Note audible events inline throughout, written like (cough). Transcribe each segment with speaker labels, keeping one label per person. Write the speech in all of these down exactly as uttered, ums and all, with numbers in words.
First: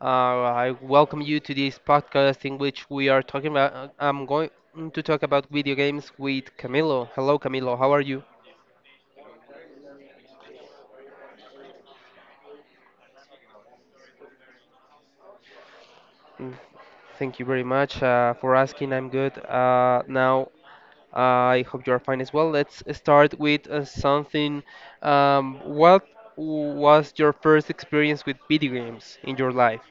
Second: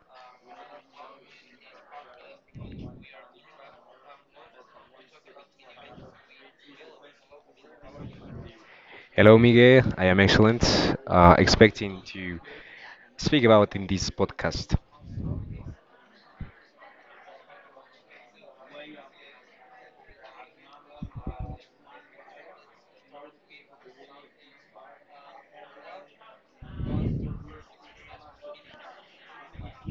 Speaker 1: Uh, I welcome you to this podcast in which we are talking about. I'm going to talk about video games with Camilo. Hello, Camilo. How are you?
Speaker 2: Hello, Miguel. I am excellent. Uh, expecting to speak about in this podcast.
Speaker 1: Mm, Thank you very much uh, for asking. I'm good. Uh, now, uh, I hope you are fine as well. Let's start with uh, something. Um, what was your first experience with video games in your life?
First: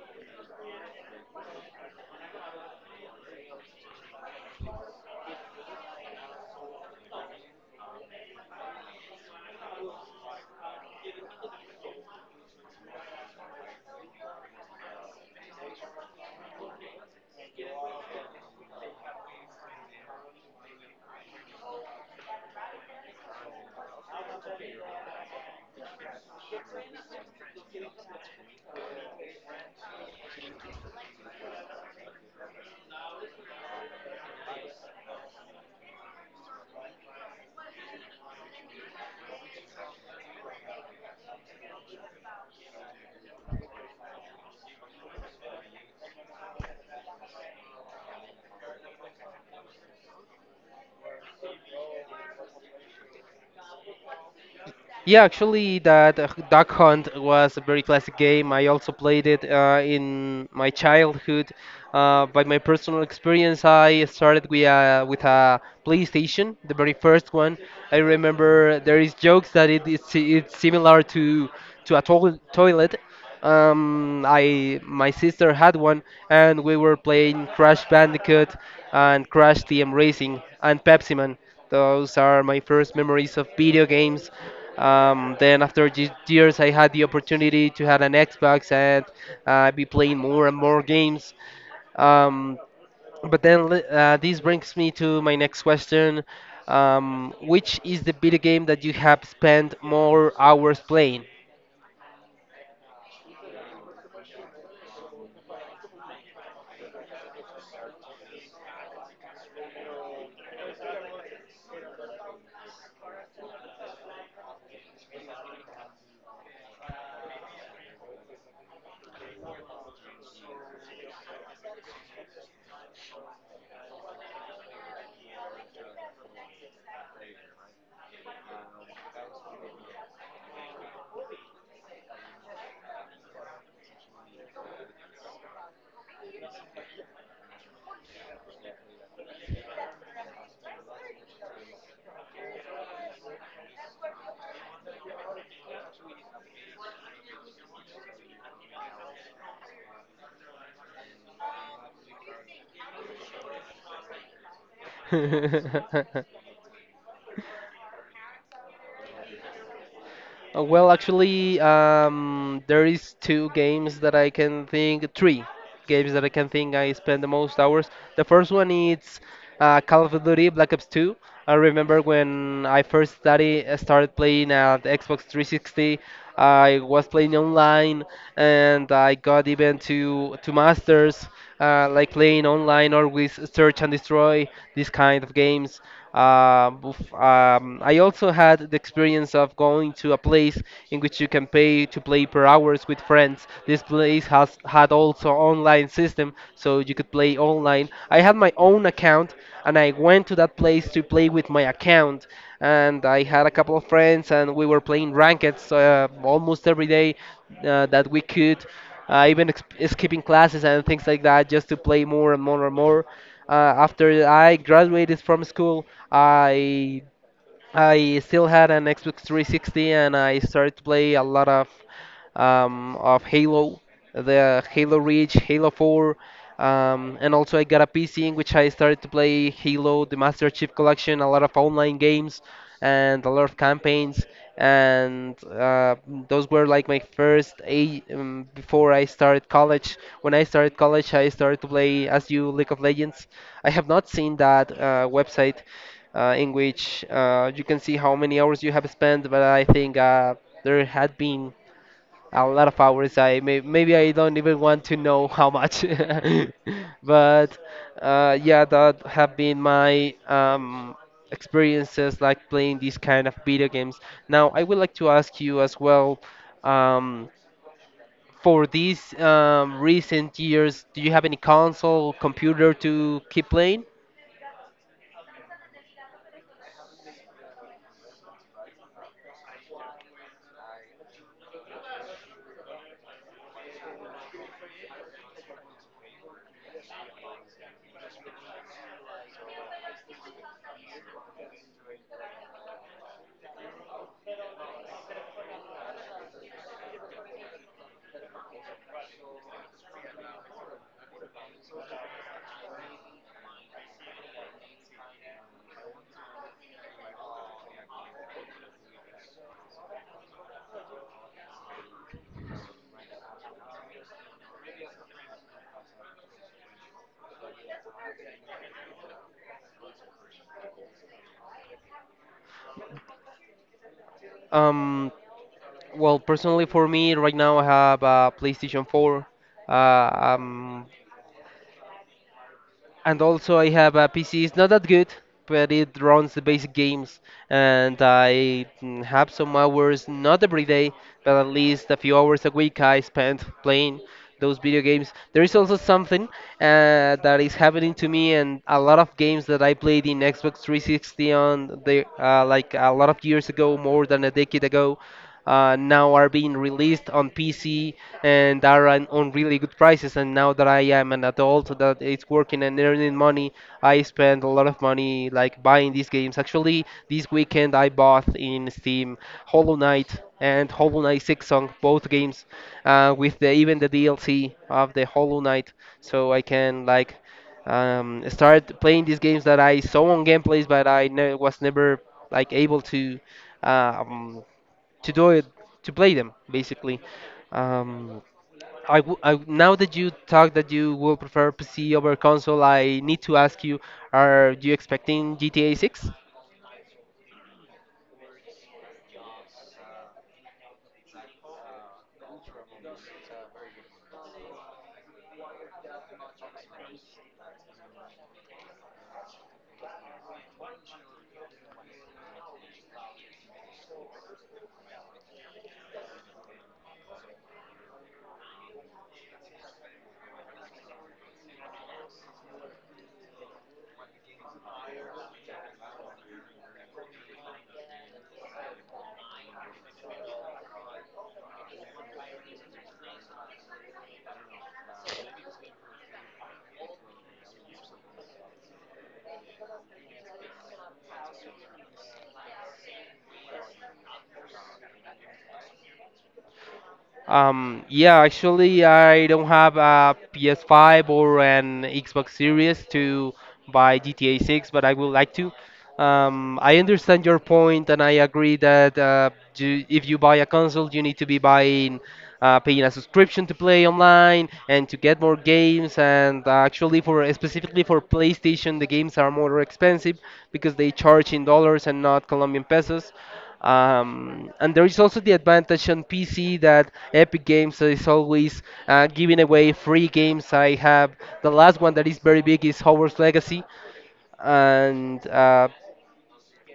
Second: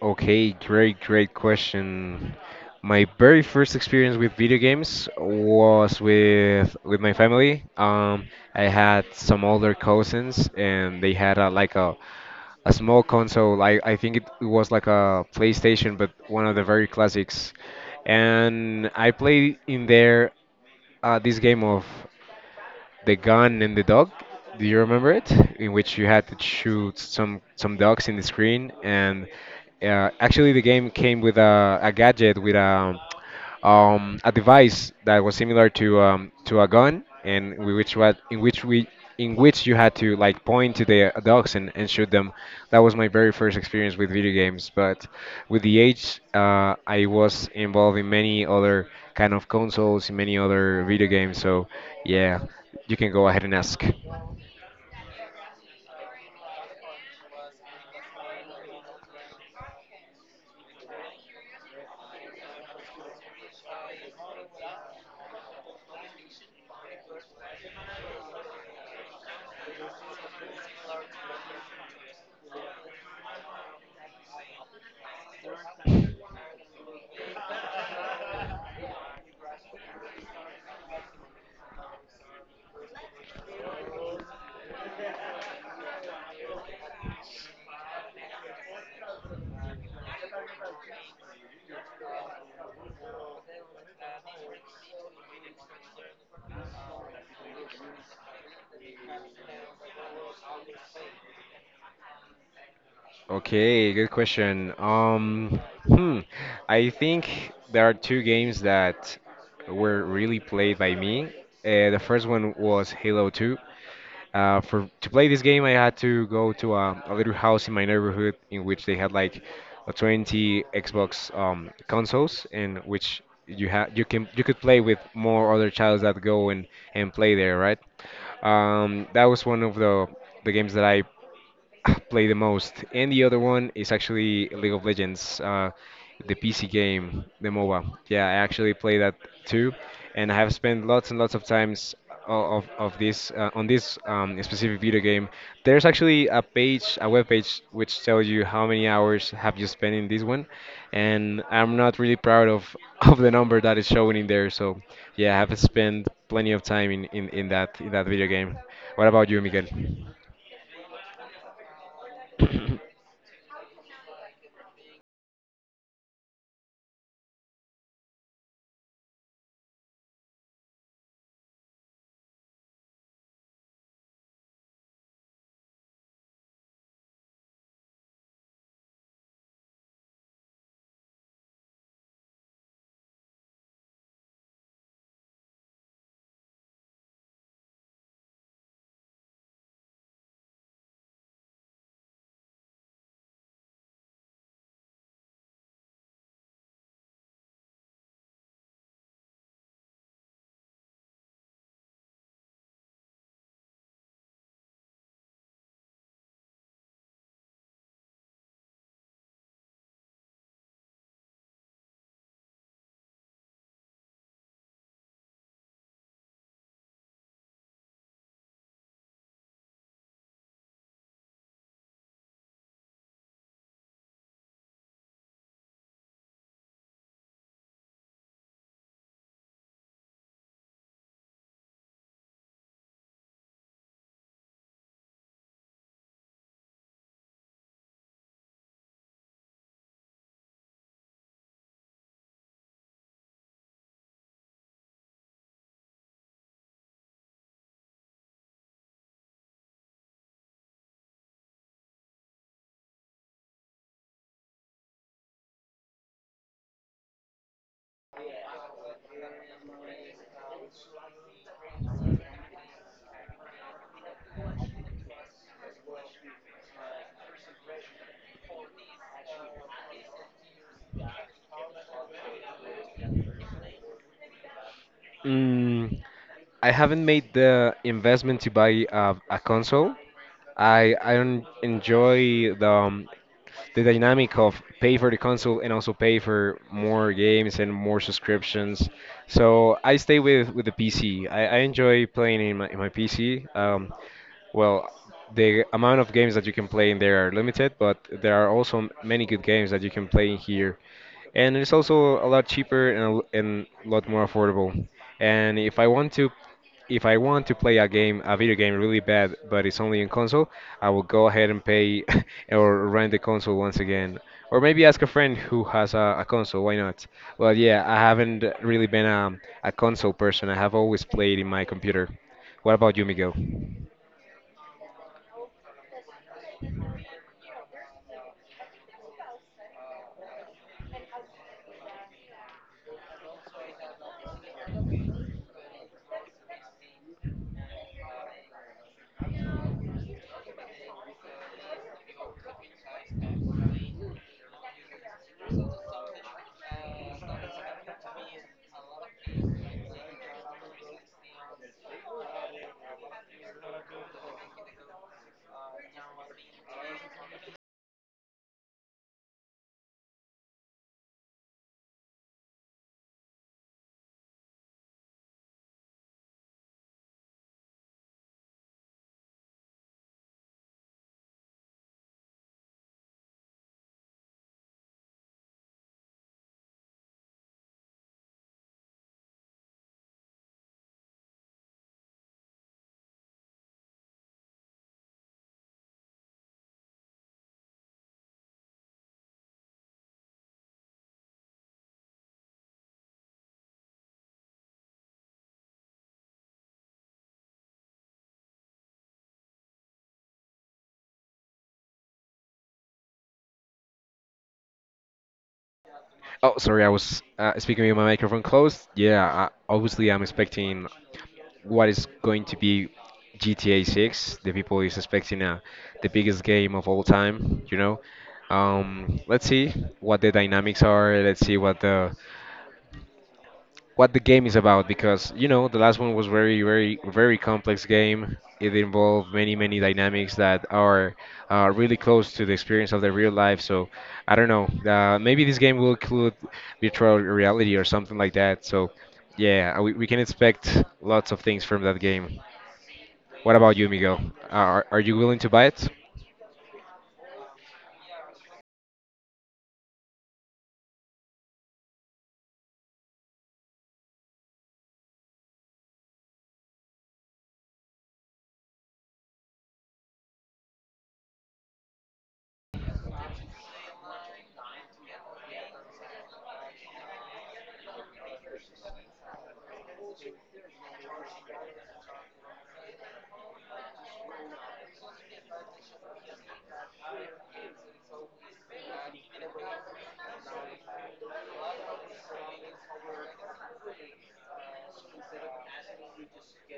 Speaker 2: Okay, great, great question. My very first experience with video games was with with my family. Um, I had some older cousins, and they had a, like a a small console. I I think it was like a PlayStation, but one of the very classics. And I played in there uh, this game of the gun and the dog. Do you remember it? In which you had to shoot some some dogs in the screen, and uh, actually the game came with a, a gadget with a um, a device that was similar to um, to a gun, and we- which was in which we in which you had to like point to the uh, dogs and, and shoot them. That was my very first experience with video games. But with the age, uh, I was involved in many other kind of consoles, in many other video games. So yeah, you can go ahead and ask.
Speaker 1: Yeah, actually, that uh, Duck Hunt was a very classic game. I also played it uh, in my childhood. Uh, by my personal experience, I started with a, with a PlayStation, the very first one. I remember there is jokes that it, it's, it's similar to to a toil toilet. Um, I my sister had one, and we were playing Crash Bandicoot and Crash Team Racing and Pepsi Man. Those are my first memories of video games. Um, then after these years, I had the opportunity to have an Xbox and uh, be playing more and more games. Um, but then li- uh, this brings me to my next question. Um, which is the video game that you have spent more hours playing?
Speaker 2: Okay, good question. Um, hmm, I think there are two games that were really played by me. Uh, the first one was Halo two. Uh, for to play this game, I had to go to a, a little house in my neighborhood in which they had like a twenty Xbox um, consoles, in which you had you can you could play with more other childs that go and and play there, right? Um, that was one of the the games that I (clears throat) play the most. And the other one is actually League of Legends, uh, the P C game, the MOBA. Yeah, I actually play that too, and I have spent lots and lots of times o- of of this uh, on this um, specific video game. There's actually a page, a web page, which tells you how many hours have you spent in this one, and I'm not really proud of (laughs) of the number that is showing in there. So yeah, I have spent
Speaker 1: (laughs)
Speaker 2: plenty of time in in, in that in that video game. What about you, Miguel?
Speaker 1: Uh, Well, actually, um, there is two games that I can think, three games that I can think I spend the most hours. The first one is uh, Call of Duty Black Ops two. I remember when I first study, uh, started playing at Xbox three sixty. I was playing online, and I got even to to masters, uh, like playing online or with Search and Destroy, these kind of games. Um, bef- um, I also had the experience of going to a place in which you can pay to play per hours with friends. This place has had also online system, so you could play online. I had my own account, and I went to that place to play with my account. And I had a couple of friends, and we were playing rankets uh, almost every day uh, that we could uh, even ex- skipping classes and things like that just to play more and more and more. Uh, after I graduated from school, I I still had an Xbox three sixty and I started to play a lot of um, of Halo, the Halo Reach, Halo four, um, and also I got a P C in which I started to play Halo, the Master Chief Collection, a lot of online games, and a lot of campaigns, and uh, those were like my first a um, before I started college. When I started college, I started to play as you League of Legends. I have not seen that uh, website, uh, in which uh, you can see how many hours you have spent. But I think uh, there had been a lot of hours. I may, maybe I don't even want to know how much. (laughs) But uh, yeah, that have been my um, experiences like playing these kind of video games. Now I would like to ask you as well. Um, for these um, recent years, do you have any console, computer to keep playing?
Speaker 2: Mm, I haven't made the investment to buy a, a console. I I don't enjoy the um, the dynamic of pay for the console and also pay for more games and more subscriptions. So I stay with with the P C. I, I enjoy playing in my in my P C. Um, well, the amount of games that you can play in there are limited, but there are also many good games that you can play in here and it's also a lot cheaper and a, l- and a lot more affordable. And if I want to, if I want to play a game, a video game really bad, but it's only in console, I will go ahead and pay (laughs) or rent the console once again, or maybe ask a friend who has a, a console. Why not? Well, yeah, I haven't really been a, a console person. I have always played in my computer. What about you, Miguel?
Speaker 1: Um, Well, personally for me right now I have a PlayStation four, uh, um, and also I have a P C. It's not that good, but it runs the basic games, and I mm, have some hours, not every day, but at least a few hours a week I spend playing those video games. There is also something uh, that is happening to me, and a lot of games that I played in Xbox three sixty on the uh, like a lot of years ago, more than a decade ago uh, now are being released on P C and are on, on really good prices. And now that I am an adult that is working and earning money, I spend a lot of money like buying these games. Actually, this weekend I bought in Steam Hollow Knight and Hollow Knight Six Song, both games, uh, with the, even the D L C of the Hollow Knight, so I can like um, start playing these games that I saw on gameplays, but I ne- was never like able to uh, um, to do it to play them basically. Um, I, w- I now that you talk that you will prefer P C over console, I need to ask you: are you expecting G T A six?
Speaker 2: Oh, sorry, I was uh, speaking with my microphone closed. Yeah, I, obviously I'm expecting what is going to be G T A six. The people is expecting uh, the biggest game of all time, you know. Um, let's see what the dynamics are. Let's see what the what the game is about because you know the last one was very very very complex game. It involved many many dynamics that are uh, really close to the experience of the real life. So I don't know. Uh, maybe this game will include virtual reality or something like that. So yeah, we, we can expect lots of things from that game. What about you, Miguel? Are, are you willing to buy it?
Speaker 1: Um, yeah, actually, I don't have a P S five or an Xbox Series to buy G T A six, but I would like to. Um, I understand your point, and I agree that uh, you, if you buy a console, you need to be buying, uh, paying a subscription to play online and to get more games. And uh, actually, for specifically for PlayStation, the games are more expensive because they charge in dollars and not Colombian pesos. Um, and there is also the advantage on P C that Epic Games is always uh, giving away free games. I have the last one that is very big is Hogwarts Legacy, and uh,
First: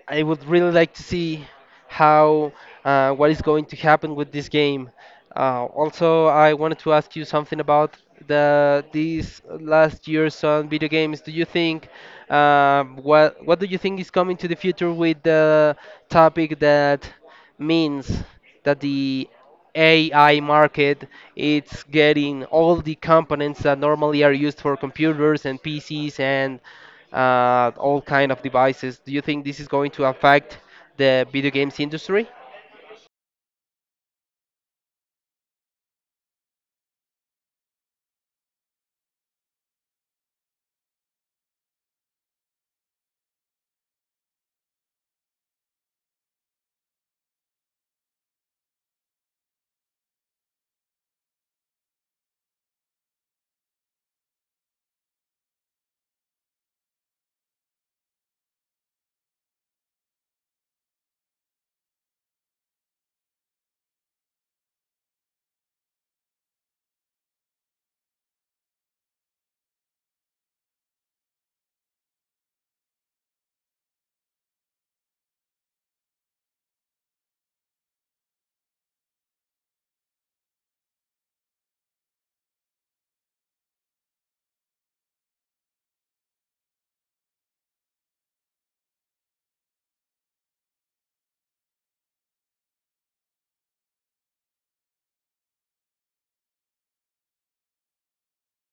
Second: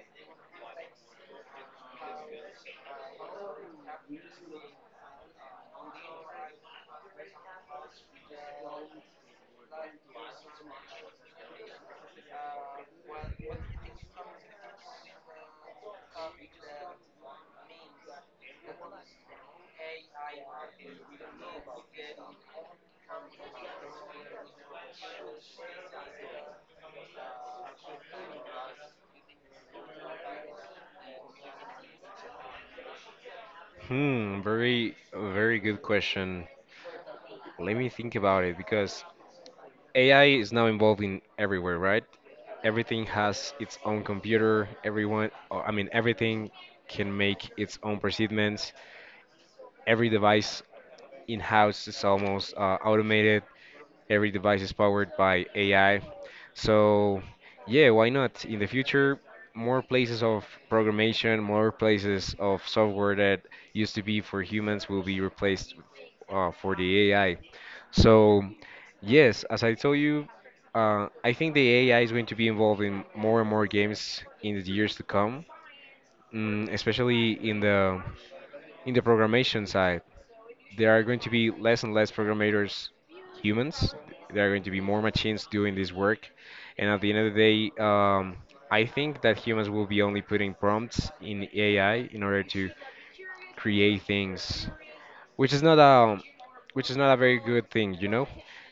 Speaker 1: I would really like to see how uh, what is going to happen with this game. Uh, also, I wanted to ask you something about the these last years on video games. Do you think um, what what do you think is coming to the future with the topic that? Means that the A I market it's getting all the components that normally are used for computers and P Cs and uh, all kind of devices. Do you think this is going to affect the video games industry?
Speaker 2: Hmm, very, very good question. Let me think about it because A I is now involved in everywhere, right? Everything has its own computer. Everyone, or, I mean, everything can make its own procedures. Every device in-house is almost uh, automated. Every device is powered by A I. So, yeah, why not? In the future, more places of programmation, more places of software that used to be for humans will be replaced uh, for the A I. So, yes, as I told you, uh, I think the A I is going to be involved in more and more games in the years to come, mm, especially in the in the programmation side there are going to be less and less programmers humans. There are going to be more machines doing this work. And at the end of the day, um, I think that humans will be only putting prompts in A I in order to create things, which is not a, which is not a very good thing, you know.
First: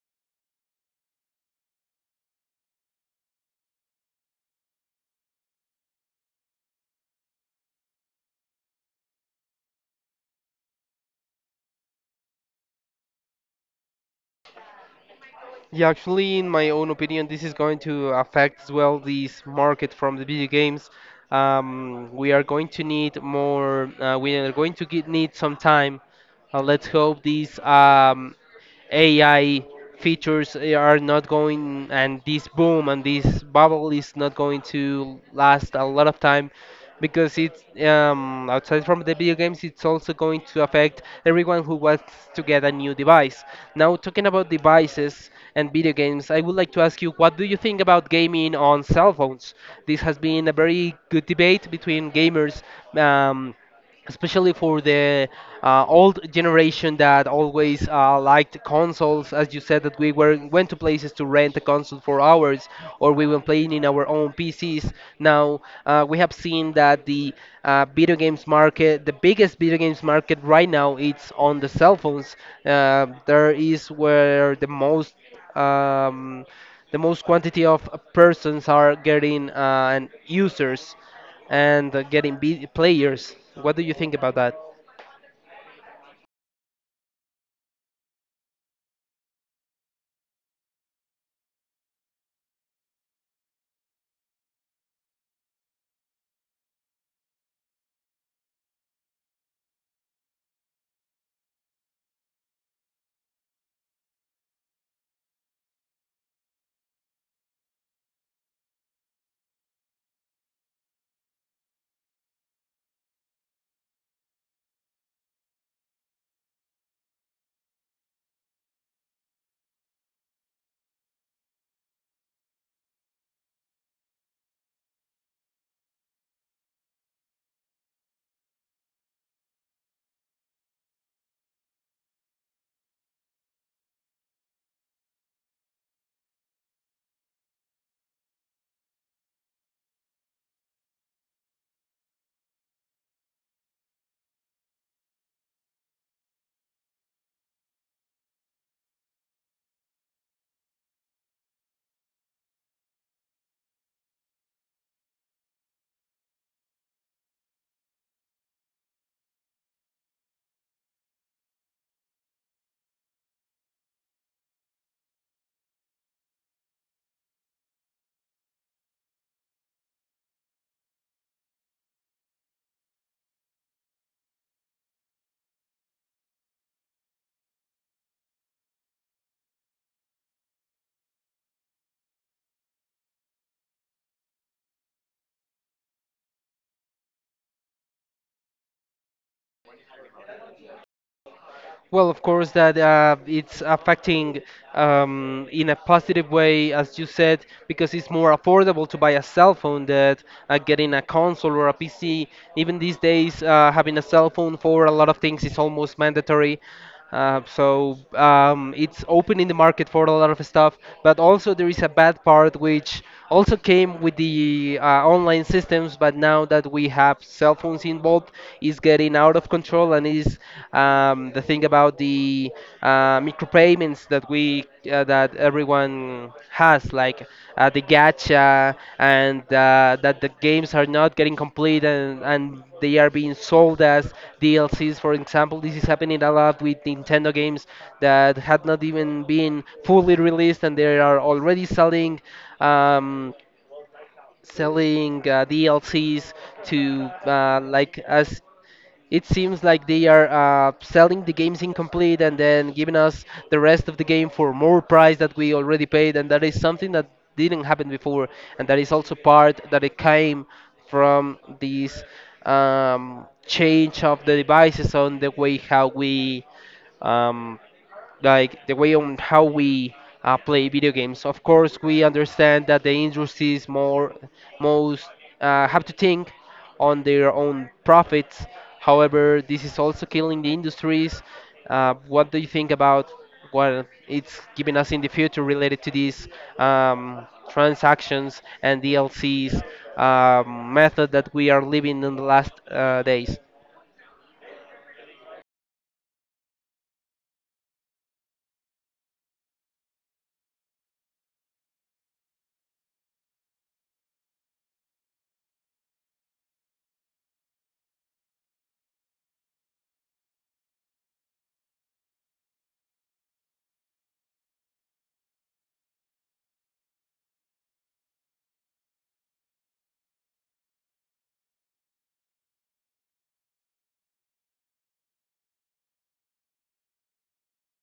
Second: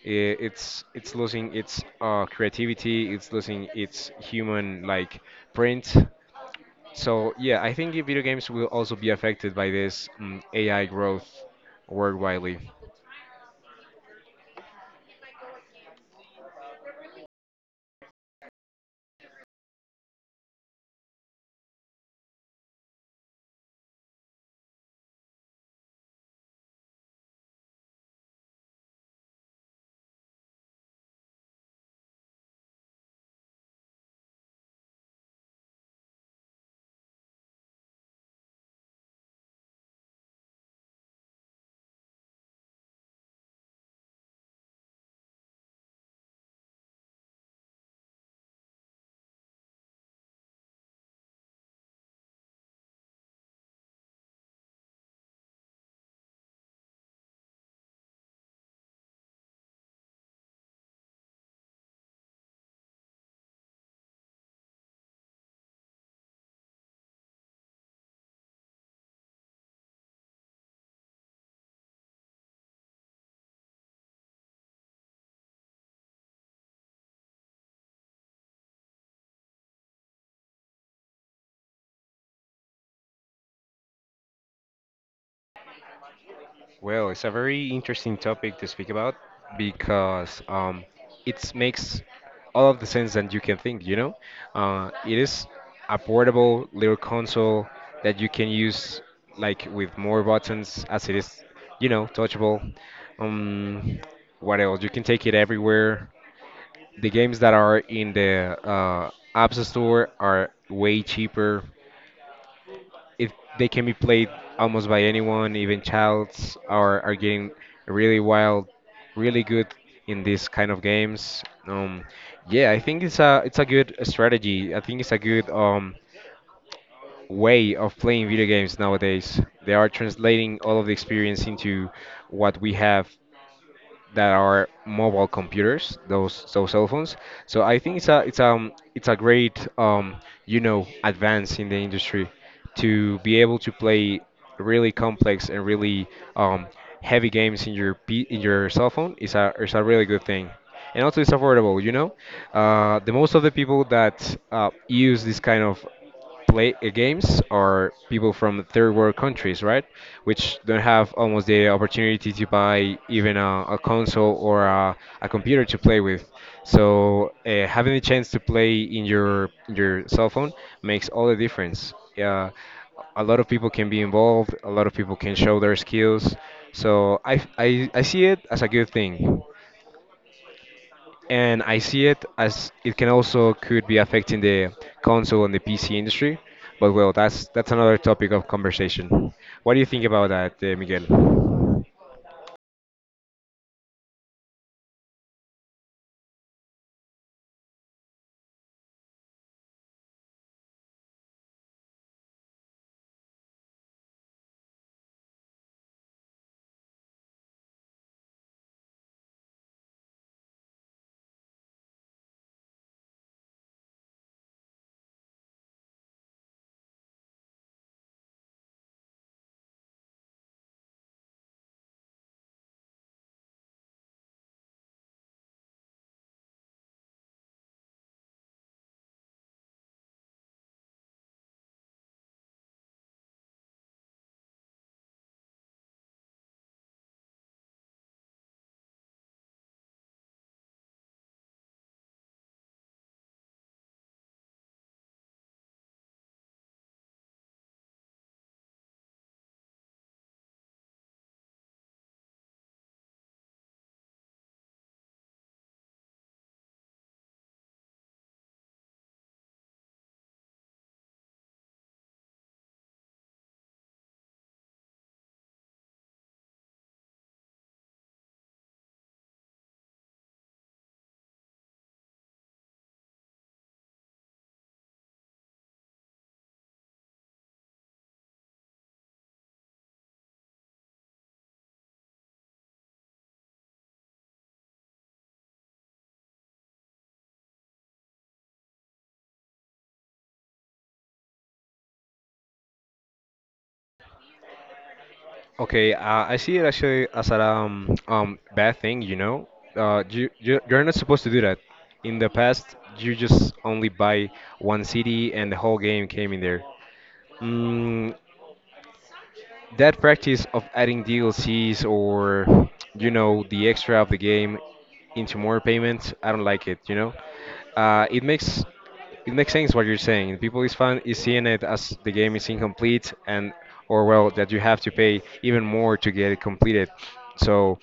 Speaker 2: I- It's it's losing its uh, creativity. It's losing its human like print. So yeah, I think video games will also be affected by this um, A I growth worldwide.
Speaker 1: Yeah, actually, in my own opinion, this is going to affect as well this market from the video games. Um, we are going to need more. Uh, we are going to get, need some time. Uh, let's hope this um, A I features eh, are not going, and this boom and this bubble is not going to last a lot of time because it's um, outside from the video games, it's also going to affect everyone who wants to get a new device. Now, talking about devices and video games, I would like to ask you what do you think about gaming on cell phones? This has been a very good debate between gamers. Um, Especially for the uh, old generation that always uh, liked consoles as you said that we were went to places to rent a console for hours or we were playing in our own pcs now uh, we have seen that the uh, video games market the biggest video games market right now it's on the cell phones uh, There is where the most um, the most quantity of persons are getting uh, and users and uh, getting be- players. What do you think about that?
Speaker 2: Well, it's a very interesting topic to speak about because um, it makes all of the sense that you can think, you know? Uh, it is a portable little console that you can use like with more buttons as it is, you know, touchable. Um, what else? You can take it everywhere. The games that are in the uh, App Store are way cheaper it they can be played almost by anyone, even childs are are getting really wild, really good in these kind of games. Um, yeah, I think it's a it's a good strategy. I think it's a good um way of playing video games nowadays. They are translating all of the experience into what we have that are mobile computers, those those cell phones. So I think it's a it's um it's a great um you know advance in the industry to be able to play really complex and really um heavy games in your P in your cell phone is a is a really good thing. And also it's affordable, you know. Uh, the most of the people that uh, use this kind of play uh, games are people from third world countries, right? Which don't have almost the opportunity to buy even a, a console or a, a computer to play with. So uh, having the chance to play in your in your cell phone makes all the difference. Uh, a lot of people can be involved. A lot of people can show their skills. So I, I, I see it as a good thing and I see it as it can also could be affecting the console and the P C industry. But well, that's that's another topic of conversation. What do you think about that, uh, Miguel?
Speaker 1: Well, of course, that uh, it's affecting um, in a positive way, as you said, because it's more affordable to buy a cell phone than uh, getting a console or a P C. Even these days, uh, having a cell phone for a lot of things is almost mandatory. Uh, so um, it's open in the market for a lot of stuff, but also there is a bad part which also came with the uh, online systems, but now that we have cell phones involved, is getting out of control and is um, the thing about the uh, micropayments that we uh, that that everyone has, like uh, the gacha, and uh, that the games are not getting complete and, and they are being sold as D L Cs. For example, this is happening a lot with Nintendo games that had not even been fully released and they are already selling. Um, selling uh, D L Cs to uh, like as it seems like they are uh, selling the games incomplete and then giving us the rest of the game for more price that we already paid and that is something that didn't happen before and that is also part that it came from this um, change of the devices on the way how we um, like the way on how we uh, play video games. Of course, we understand that the industries more most uh, have to think on their own profits. However, this is also killing the industries. Uh, what do you think about what it's giving us in the future related to these um, transactions and D L Cs um, method that we are living in the last uh, days?
Speaker 2: Okay, uh, I see it actually as a um, um bad thing, you know. Uh, you you- you're not supposed to do that. In the past, you just only buy one C D and the whole game came in there. Mm, that practice of adding D L Cs or you know the extra of the game into more payments, I don't like it. You know, uh, it makes it makes sense what you're saying. People is fun is seeing it as the game is incomplete and or well that you have to pay even more to get it completed. So.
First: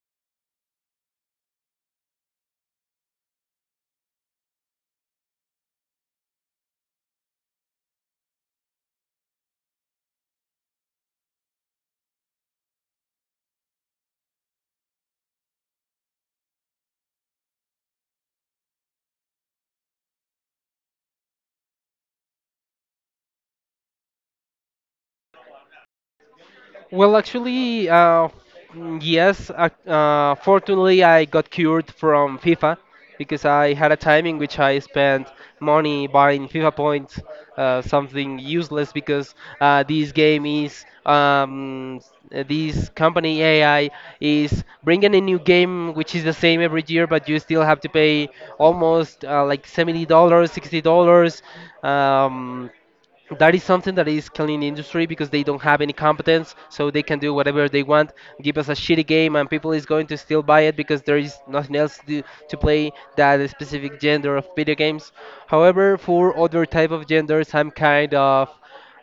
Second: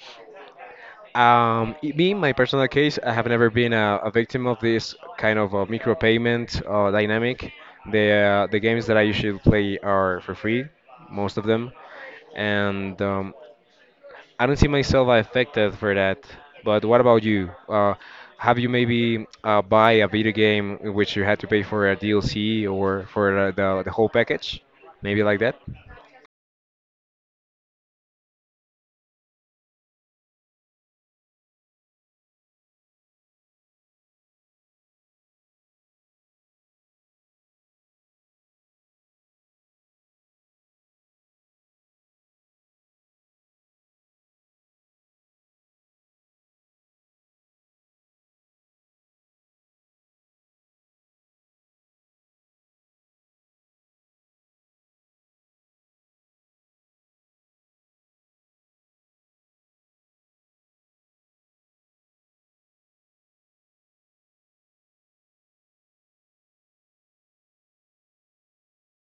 Speaker 2: Um, it- me, in my personal case, I have never been a, a victim of this kind of a micropayment uh, dynamic. The uh, the games that I usually play are for free, most of them and um, I don't see myself affected for that. But what about you? Uh, have you maybe uh, buy a video game in which you had to pay for a D L C or for the, the, the whole package? Maybe like that?
Speaker 1: Well, actually, uh, mm, yes. Uh, uh, fortunately, I got cured from FIFA because I had a time in which I spent money buying FIFA points, uh, something useless because uh, this game is um, s- uh, this company A I is bringing a new game which is the same every year, but you still have to pay almost uh, like seventy dollars, sixty dollars. Um, that is something that is killing the industry because they don't have any competence, so they can do whatever they want. Give us a shitty game, and people is going to still buy it because there is nothing else to, to play that specific gender of video games. However, for other type of genders, I'm kind of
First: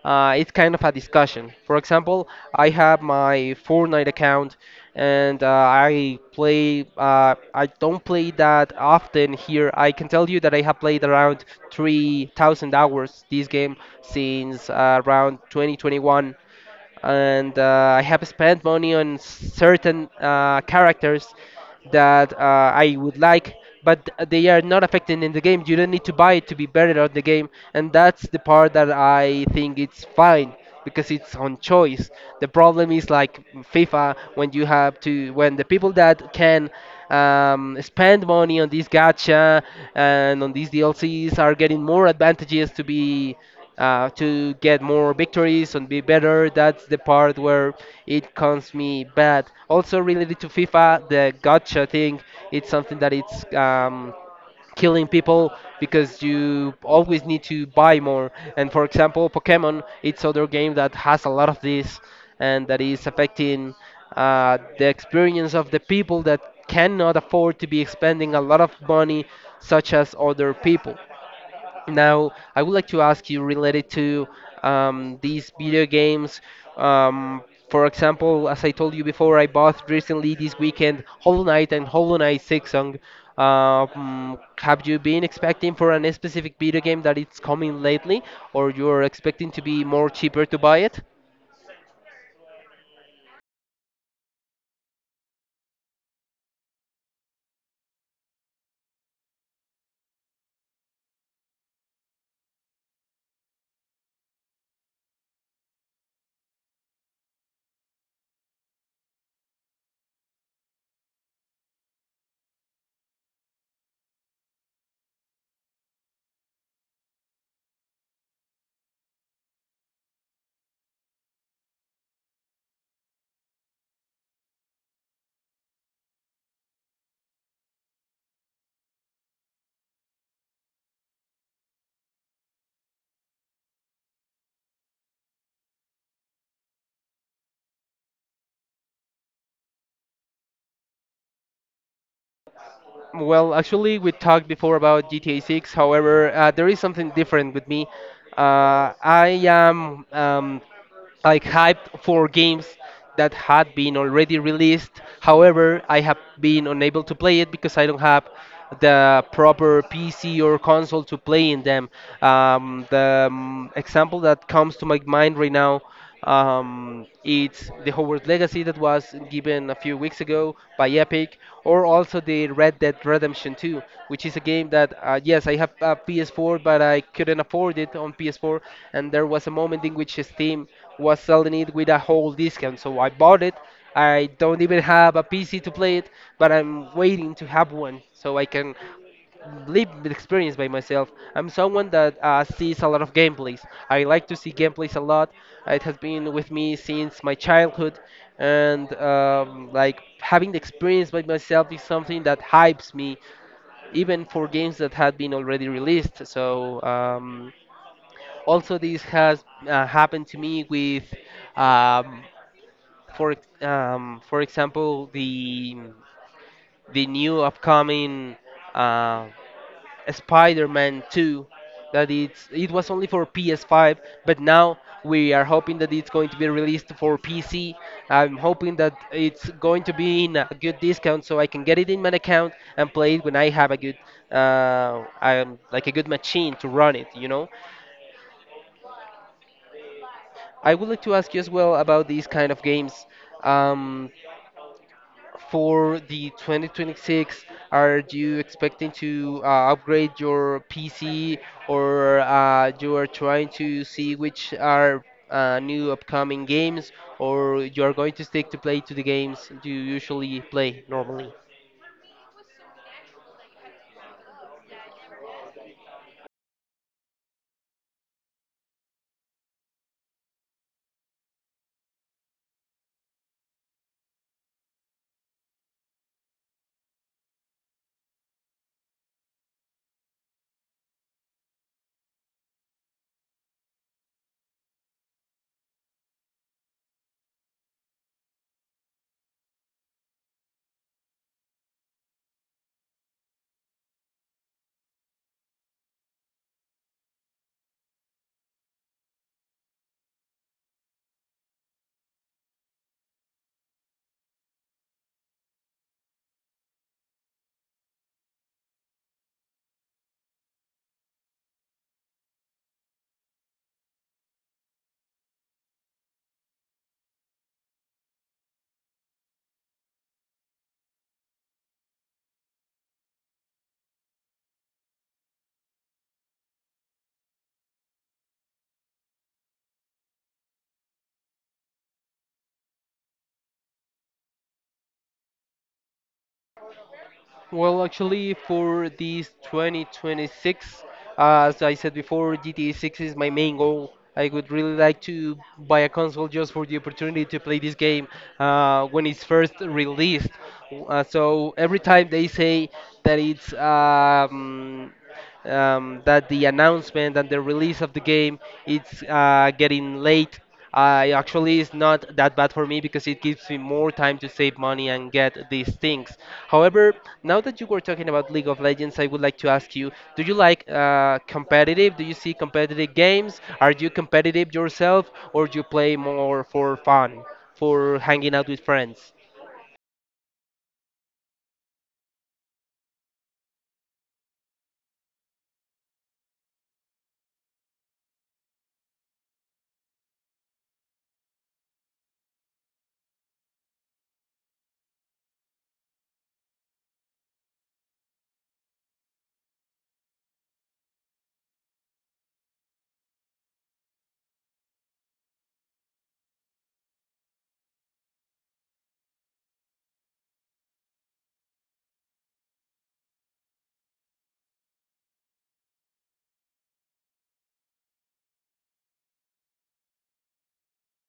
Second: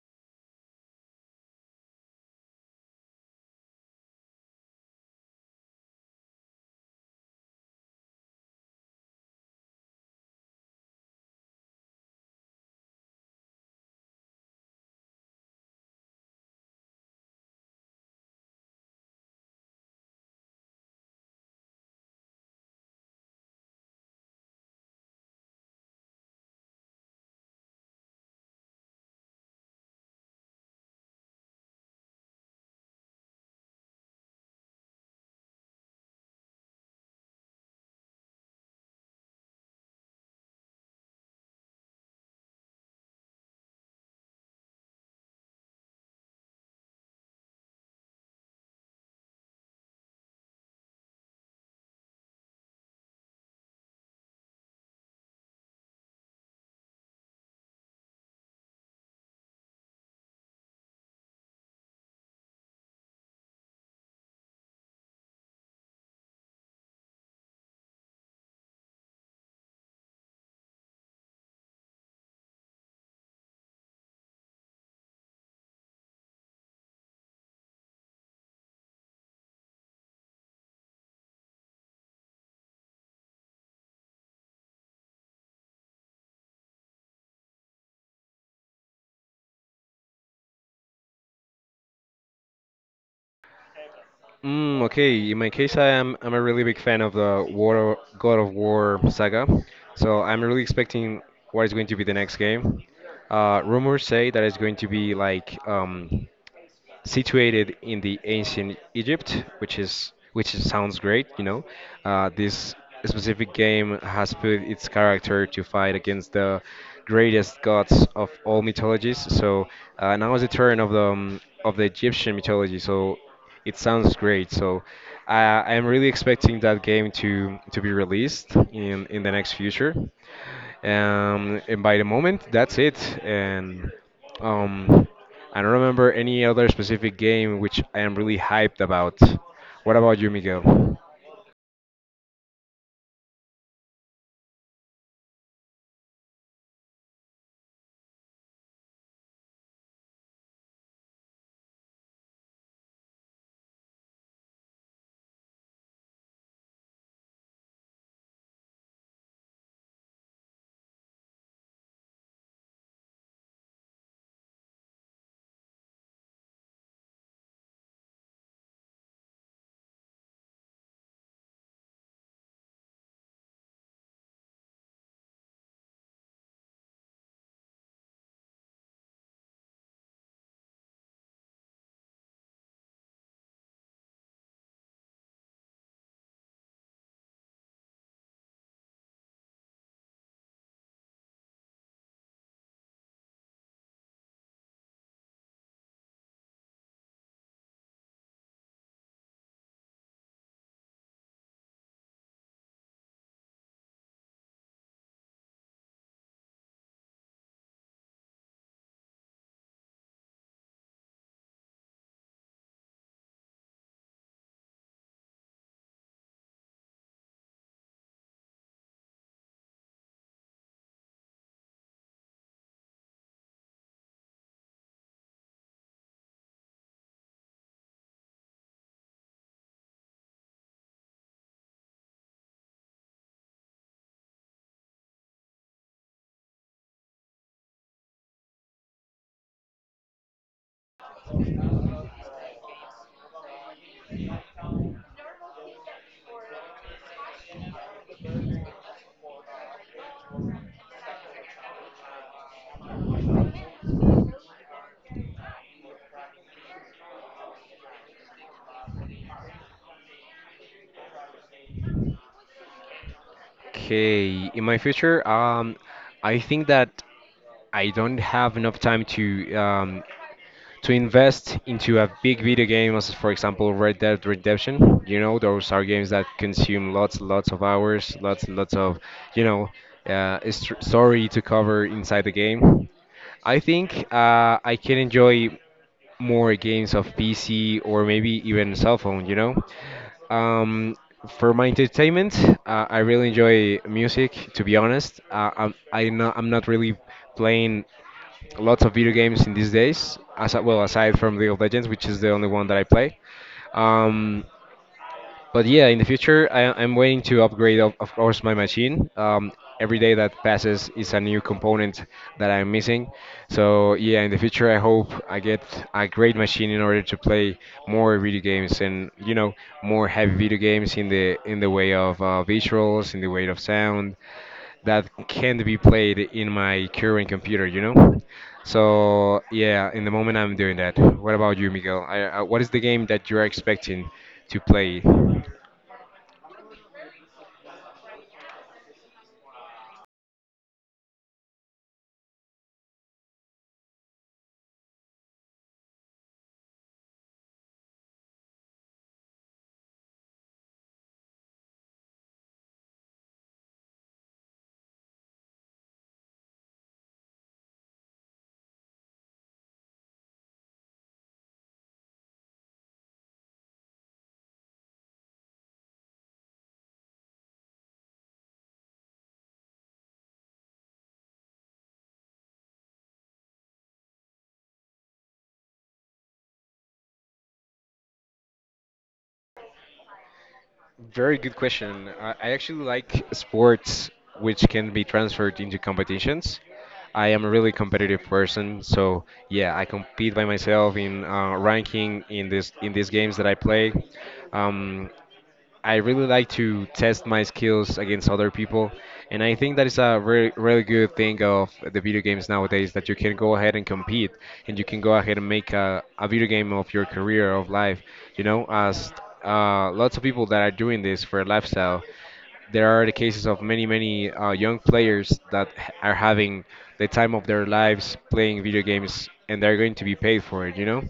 Speaker 1: uh, it's kind of a discussion. For example, I have my Fortnite account, and uh, I play. Uh, I don't play that often here. I can tell you that I have played around three thousand hours this game since uh, around twenty twenty-one and uh, I have spent money on certain uh, characters that uh, I would like, but they are not affected in the game. You don't need to buy it to be better at the game, and that's the part that I think it's fine because it's on choice. The problem is like FIFA when you have to when the people that can um, spend money on these gacha and on these D L Cs are getting more advantages to be uh, to get more victories and be better. That's the part where it comes me bad. Also related to FIFA, the gotcha thing, it's something that it's um, killing people because you always need to buy more. And for example, Pokemon, it's other game that has a lot of this and that is affecting uh, the experience of the people that cannot afford to be expending a lot of money such as other people. Now, I would like to ask you related to um, these video games. Um, for example, as I told you before, I bought recently this weekend Hollow Knight and Hollow Knight Six. Um, have you been expecting for any specific video game that it's coming lately, or you're expecting to be more cheaper to buy it?
Speaker 2: Mm, okay, in my case, I am I'm a really big fan of the War God of War saga, so I'm really expecting what is going to be the next game. Uh, rumors say that it's going to be like um, situated in the ancient Egypt, which is which is- sounds great, you know. Uh, this specific game has put its character to fight against the greatest gods of all mythologies. So uh, now is the turn of the um, of the Egyptian mythology. So it sounds great. So I I am really expecting that game to to be released in in the next future. Um, and by the moment, that's it. And um, I don't remember any other specific game which I am really hyped about. What about you, Miguel?
Speaker 1: Well, actually, we talked before about G T A six. However, uh, there is something different with me. Uh, I am um, like hyped for games that had been already released. However, I have been unable to play it because I don't have the proper P C or console to play in them. Um, the um, example that comes to my mind right now um, it's the Hogwarts Legacy that was given a few weeks ago by Epic, or also the Red Dead Redemption two, which is a game that, uh, yes, I have a P S four, but I couldn't afford it on P S four, and there was a moment in which Steam was selling it with a whole discount. So I bought it. I don't even have a P C to play it, but I'm waiting to have one so I can live the experience by myself. I'm someone that uh, sees a lot of gameplays. I like to see gameplays a lot. It has been with me since my childhood, and um, like having the experience by myself is something that hypes me, even for games that had been already released. So um, also, this has uh, happened to me with, um, for um, for example, the the new upcoming uh, Spider-Man two that it's it was only for P S five, but now we are hoping that it's going to be released for P C. I'm hoping that it's going to be in a good discount so I can get it in my account and play it when I have a good uh, um, like a good machine to run it, you know. I would like to ask you as well about these kind of games. Um, for the twenty twenty-six, are you expecting to uh, upgrade your P C or uh, you are trying to see which are uh, new upcoming games or you are going to stick to play to the games you usually play normally?
Speaker 2: Okay, in my future, um, I think that I don't have enough time to um, to invest into a big video game, as for example Red Dead Redemption. You know, those are games that consume lots, lots of hours, lots, lots of, you know, uh, str- story to cover inside the game. I think uh, I can enjoy more games of P C or maybe even cell phone, you know? Um, for my entertainment, uh, I really enjoy music, to be honest. Uh, I'm, I not, I'm not really playing lots of video games in these days, as well aside from League of Legends, which is the only one that I play. Um, but yeah, in the future, I, I'm waiting to upgrade, of, of course, my machine. Um, every day that passes is a new component that I'm missing. So yeah, in the future, I hope I get a great machine in order to play more video games and you know more heavy video games in the in the way of uh, visuals, in the way of sound that can't be played in my current computer. You know. So yeah, in the moment, I'm doing that. What about you, Miguel? I, uh, what is the game that you're expecting to play?
Speaker 1: Well, actually, for this twenty twenty-six, as I said before, G T A six is my main goal. I would really like to buy a console just for the opportunity to play this game uh, when it's first released. Uh, so every time they say that it's um, um, that the announcement and the release of the game it's uh, getting late. Uh, actually, it's not that bad for me because it gives me more time to save money and get these things. However, now that you were talking about League of Legends, I would like to ask you: Do you like uh, competitive? Do you see competitive games? Are you competitive yourself, or do you play more for fun, for hanging out with friends?
Speaker 2: Very good question. I I actually like sports which can be transferred into competitions. I am a really competitive person, so yeah, I compete by myself in uh, ranking in this in these games that I play. Um, I really like to test my skills against other people, and I think that is a really, really good thing of the video games nowadays that you can go ahead and compete, and you can go ahead and make a, a video game of your career of life. You know, as uh, lots of people that are doing this for a lifestyle, there are the cases of many, many uh, young players that h- are having the time of their lives playing video games, and they're going to be paid for it. You know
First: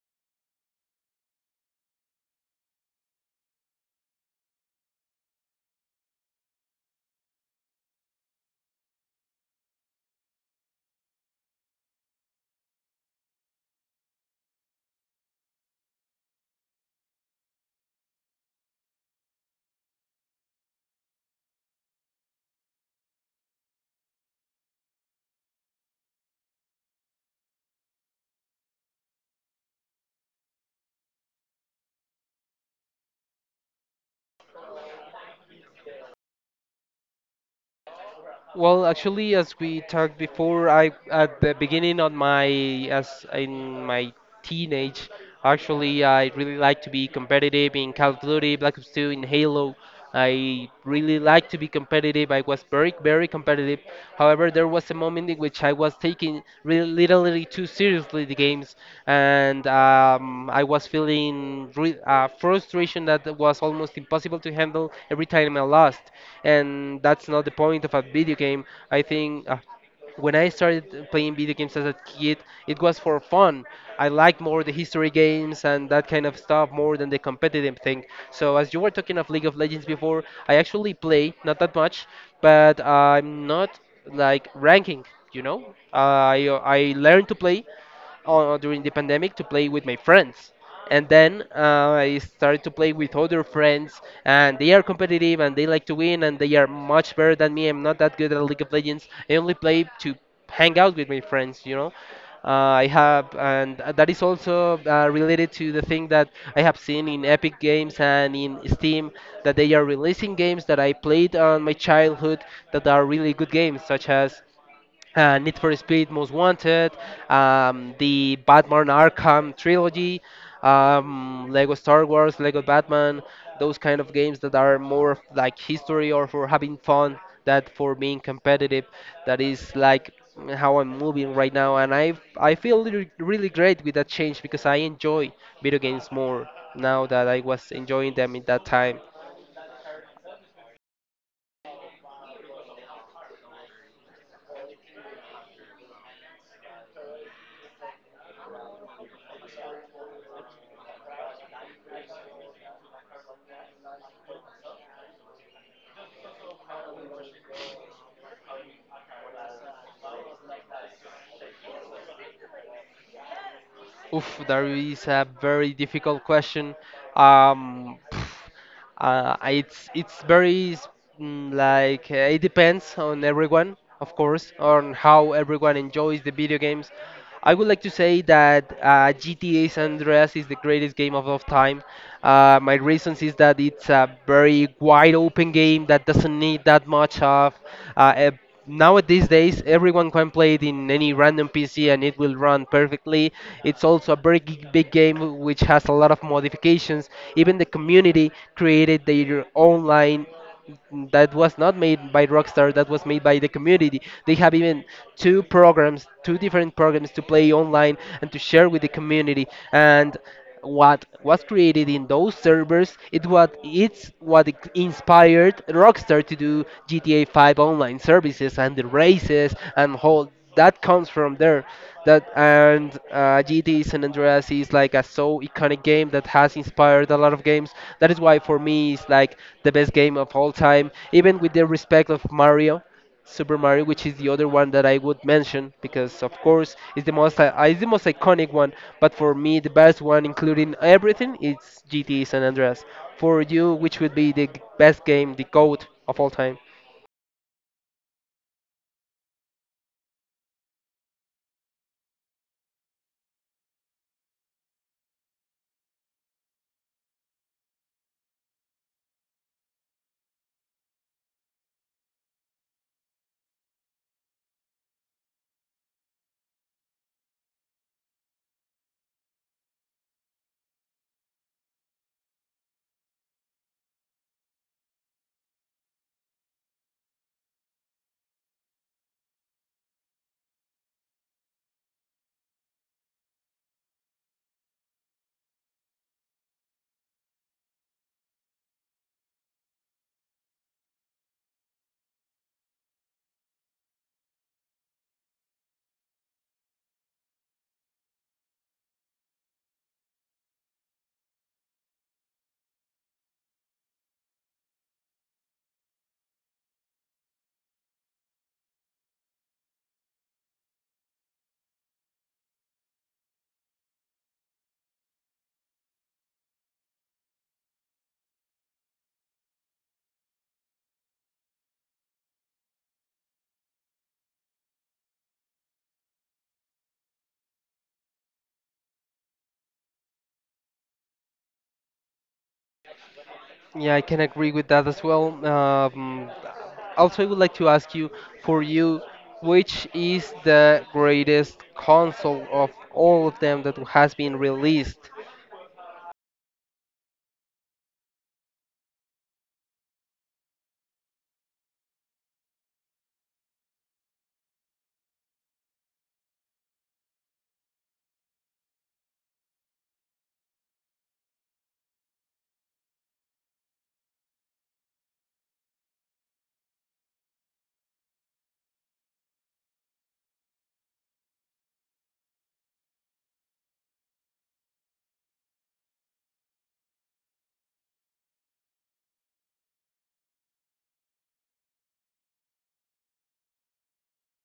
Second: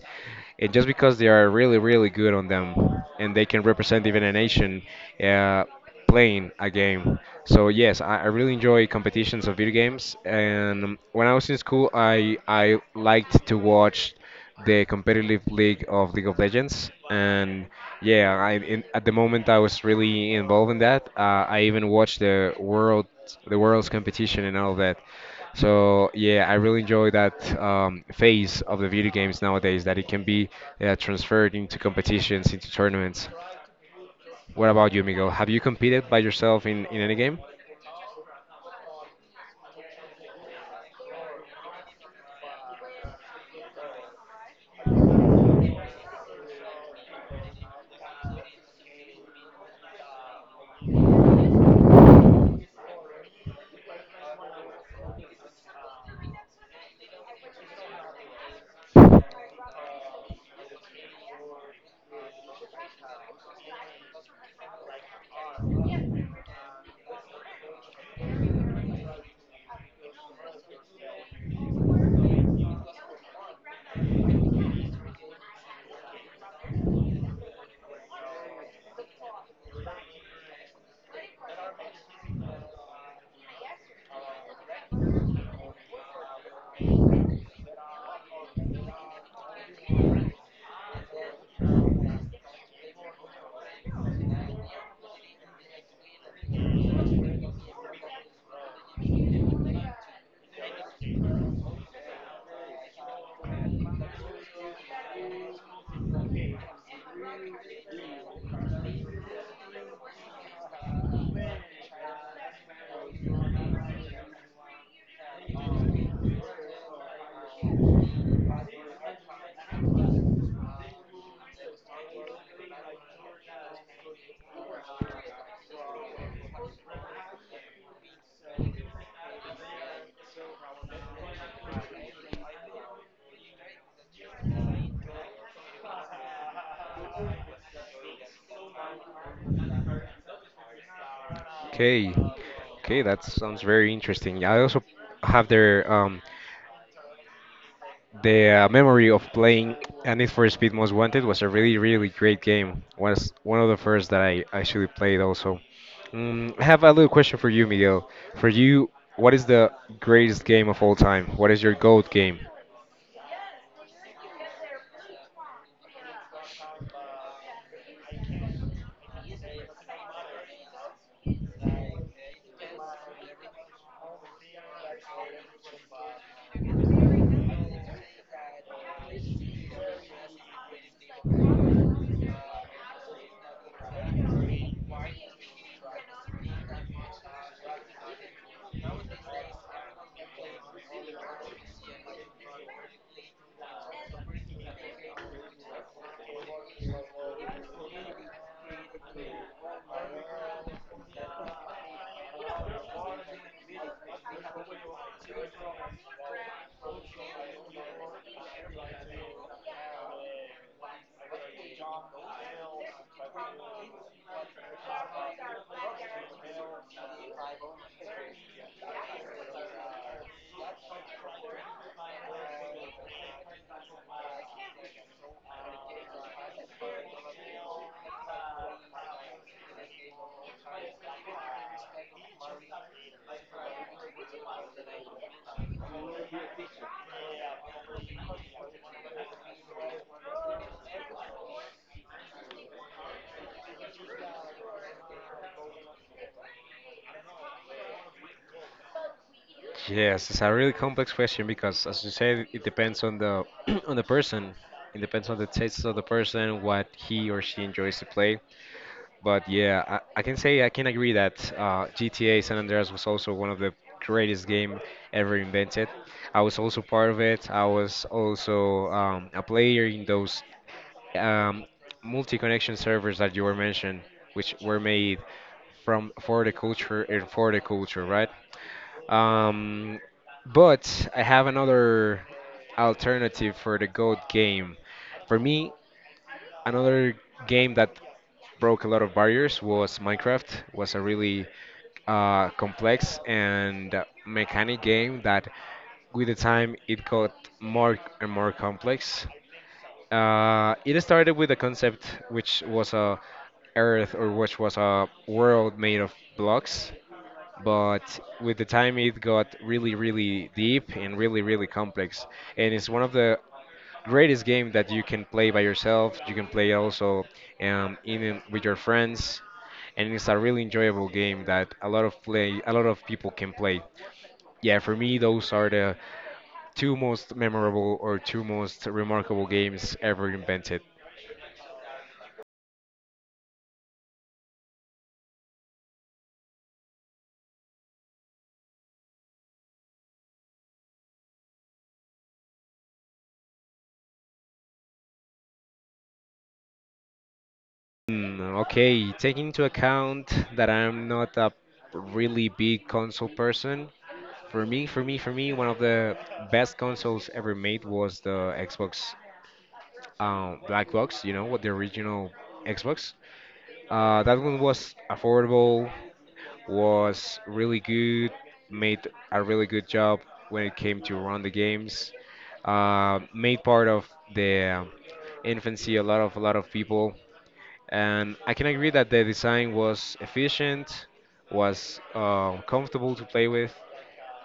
Speaker 2: uh, just because they are really, really good on them and they can represent even a nation uh, playing a game. So yes, I, I really enjoy competitions of video games. And um, when I was in school, I I liked to watch the competitive league of League of Legends. And yeah, I in, at the moment I was really involved in that. Uh, I even watched the world the world's competition and all that. So yeah, I really enjoy that um, phase of the video games nowadays that it can be uh, transferred into competitions, into tournaments. What about you, Miguel? Have you competed by yourself in, in any game?
Speaker 1: Well, actually, as we talked before, I at the beginning on my as in my teenage, actually, I really like to be competitive in Call of Duty, Black Ops two, in Halo. I really like to be competitive. I was very, very competitive. However, there was a moment in which I was taking really literally too seriously the games, and um, I was feeling re uh, frustration that was almost impossible to handle every time I lost. And that's not the point of a video game. I think uh, when I started playing video games as a kid, it was for fun. I liked more the history games and that kind of stuff more than the competitive thing. So, as you were talking of League of Legends before, I actually play, not that much, but I'm not like ranking, you know? Uh, I, I learned to play, uh, during the pandemic to play with my friends. And then uh, I started to play with other friends, and they are competitive and they like to win, and they are much better than me. I'm not that good at League of Legends. I only play to hang out with my friends, you know. Uh, I have, and that is also uh, related to the thing that I have seen in Epic Games and in Steam that they are releasing games that I played on my childhood that are really good games, such as uh, Need for Speed Most Wanted, um, the Batman Arkham trilogy, um, Lego Star Wars, Lego Batman, those kind of games that are more of like history or for having fun that for being competitive. That is like how I'm moving right now, and I I feel really, really great with that change because I enjoy video games more now that I was enjoying them in that time.
Speaker 2: Okay, okay, that sounds very interesting. I also have their um, The uh, memory of playing a Need for Speed Most Wanted was a really, really great game. Was one of the first that I actually played also. Mm, I have a little question for you, Miguel. For you, what is the greatest game of all time? What is your GOAT game?
Speaker 1: Oof, that is a very difficult question. Um, pff, uh, it's it's very s- mm, like uh, it depends on everyone, of course, on how everyone enjoys the video games. I would like to say that uh, G T A San Andreas is the greatest game of all time. Uh, my reasons is that it's a very wide open game that doesn't need that much of uh, a nowadays days everyone can play it in any random PC and it will run perfectly. It's also a very gi- big game which has a lot of modifications. Even the community created their own line that was not made by Rockstar, that was made by the community. They have even two programs, two different programs to play online and to share with the community. And what was created in those servers it what it's what I- inspired Rockstar to do G T A five online services and the races and whole that comes from there. That and uh, G T A San Andreas is like a so iconic game that has inspired a lot of games. That is why for me it's like the best game of all time, even with the respect of Mario, Super Mario, which is the other one that I would mention because, of course, it's the most uh, it's the most iconic one. But for me, the best one, including everything, it's G T A San Andreas. For you, which would be the g- best game, the GOAT of all time?
Speaker 2: Yes, it's a really complex question because, as you said, it depends on the (clears throat) on the person. It depends on the tastes of the person, what he or she enjoys to play. But yeah, I, I can say I can agree that uh, G T A San Andreas was also one of the greatest game ever invented. I was also part of it. I was also um, a player in those um, multi-connection servers that you were mentioned, which were made from for the culture and for the culture, right? Um, but I have another alternative for the GOAT game. For me, another game that broke a lot of barriers was Minecraft. Was a really uh, complex and mechanic game that, with the time, it got more and more complex. Uh, it started with a concept which was a Earth or which was a world made of blocks, but with the time it got really, really deep and really, really complex. And it's one of the greatest game that you can play by yourself. You can play also um, in with your friends, and it's a really enjoyable game that a lot of play a lot of people can play. Yeah, for me those are the two most memorable or two most remarkable games ever invented.
Speaker 1: Yeah, I can agree with that as well. Um, also, I would like to ask you, for you, which is the greatest console of all of them that has been released?
Speaker 2: Hmm, okay, taking into account that I'm not a really big console person. For me, for me, for me, one of the best consoles ever made was the Xbox um, black box, you know, what the original Xbox. Uh, that one was affordable, was really good, made a really good job when it came to run the games. Uh, made part of the infancy a lot of a lot of people, and I can agree that the design was efficient, was uh, comfortable to play with.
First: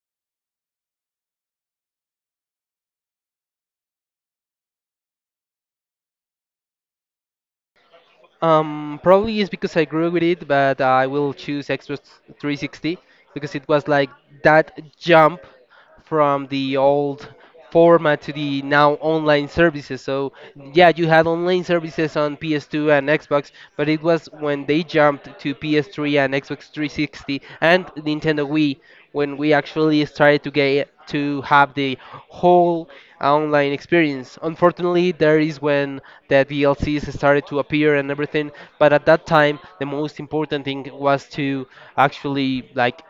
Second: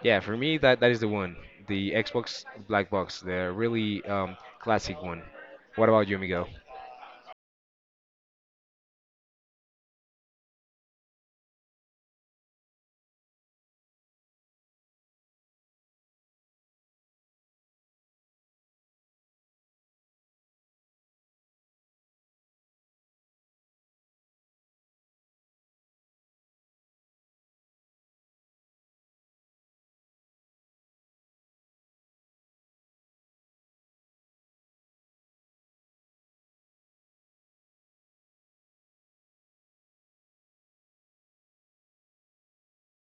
Speaker 2: Yeah, for me that that is the one, the Xbox Black Box, the really um, classic one. What about you, Miguel?
Speaker 1: Um, probably is because I grew with it, but I will choose Xbox three sixty because it was like that jump from the old format to the now online services. So yeah, you had online services on P S two and Xbox, but it was when they jumped to P S three and Xbox three sixty and Nintendo Wii when we actually started to get to have the whole online experience. Unfortunately, there is when the D L Cs started to appear and everything, but at that time, the most important thing was to actually like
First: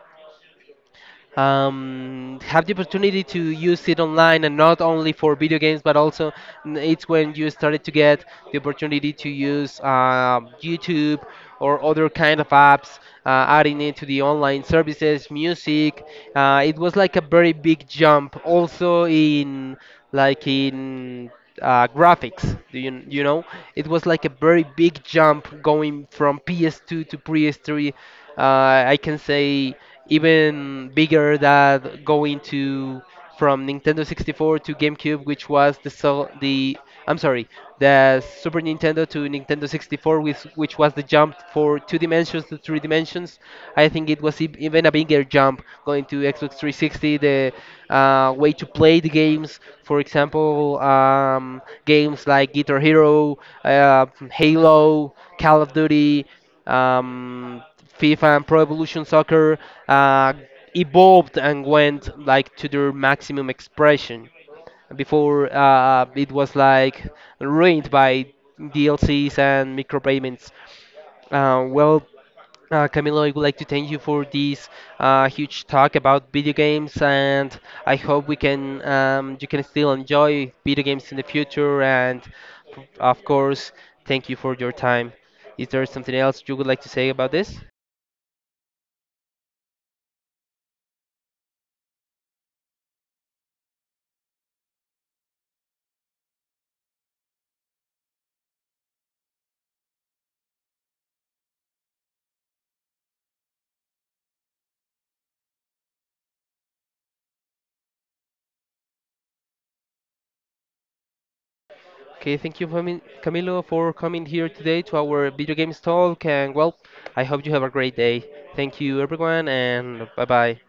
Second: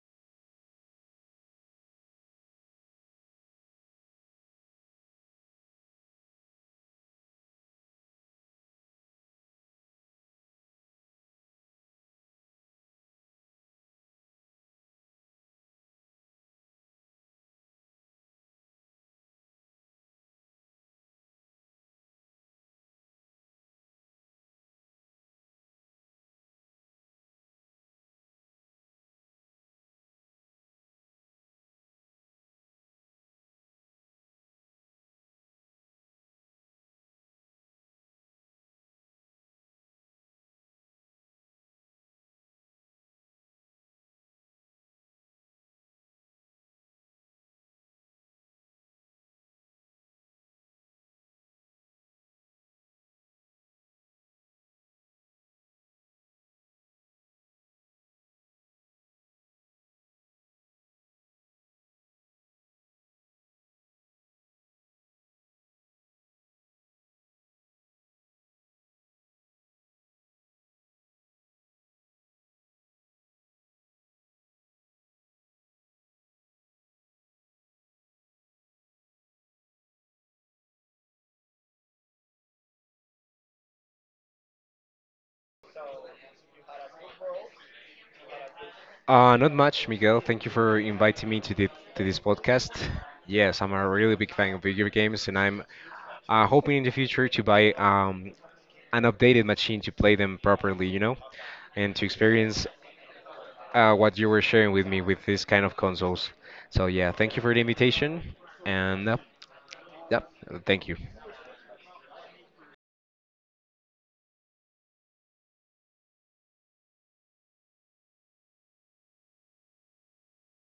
Speaker 1: um, have the opportunity to use it online and not only for video games but also n- it's when you started to get the opportunity to use um YouTube or other kind of apps uh, adding it to the online services, music. uh, it was like a very big jump also in like in uh, graphics do you, you know, it was like a very big jump going from P S two to P S three. uh, I can say even bigger than going to from Nintendo sixty-four to GameCube, which was the sol- the I'm sorry, the Super Nintendo to Nintendo sixty-four, which which was the jump for two dimensions to three dimensions. I think it was e- even a bigger jump going to Xbox three sixty. The uh, way to play the games, for example, um, games like Guitar Hero, uh, Halo, Call of Duty. Um, FIFA and Pro Evolution Soccer uh, evolved and went like to their maximum expression. Before uh, it was like ruined by D L Cs and micropayments. Uh, well, uh, Camilo, I would like to thank you for this uh, huge talk about video games, and I hope we can um, you can still enjoy video games in the future. And of course, thank you for your time. Is there something else you would like to say about this?
Speaker 2: Uh, not much, Miguel. Thank you for inviting me to the to this podcast. Yes, I'm a really big fan of video games, and I'm uh, hoping in the future to buy um, an updated machine to play them properly, you know, and to experience uh, what you were sharing with me with this kind of consoles. So yeah, thank you for the invitation, and uh, yep, thank you.
Speaker 1: Okay, thank you, Fami- Camilo, for coming here today to our video games talk. And well, I hope you have a great day. Thank you, everyone, and bye bye.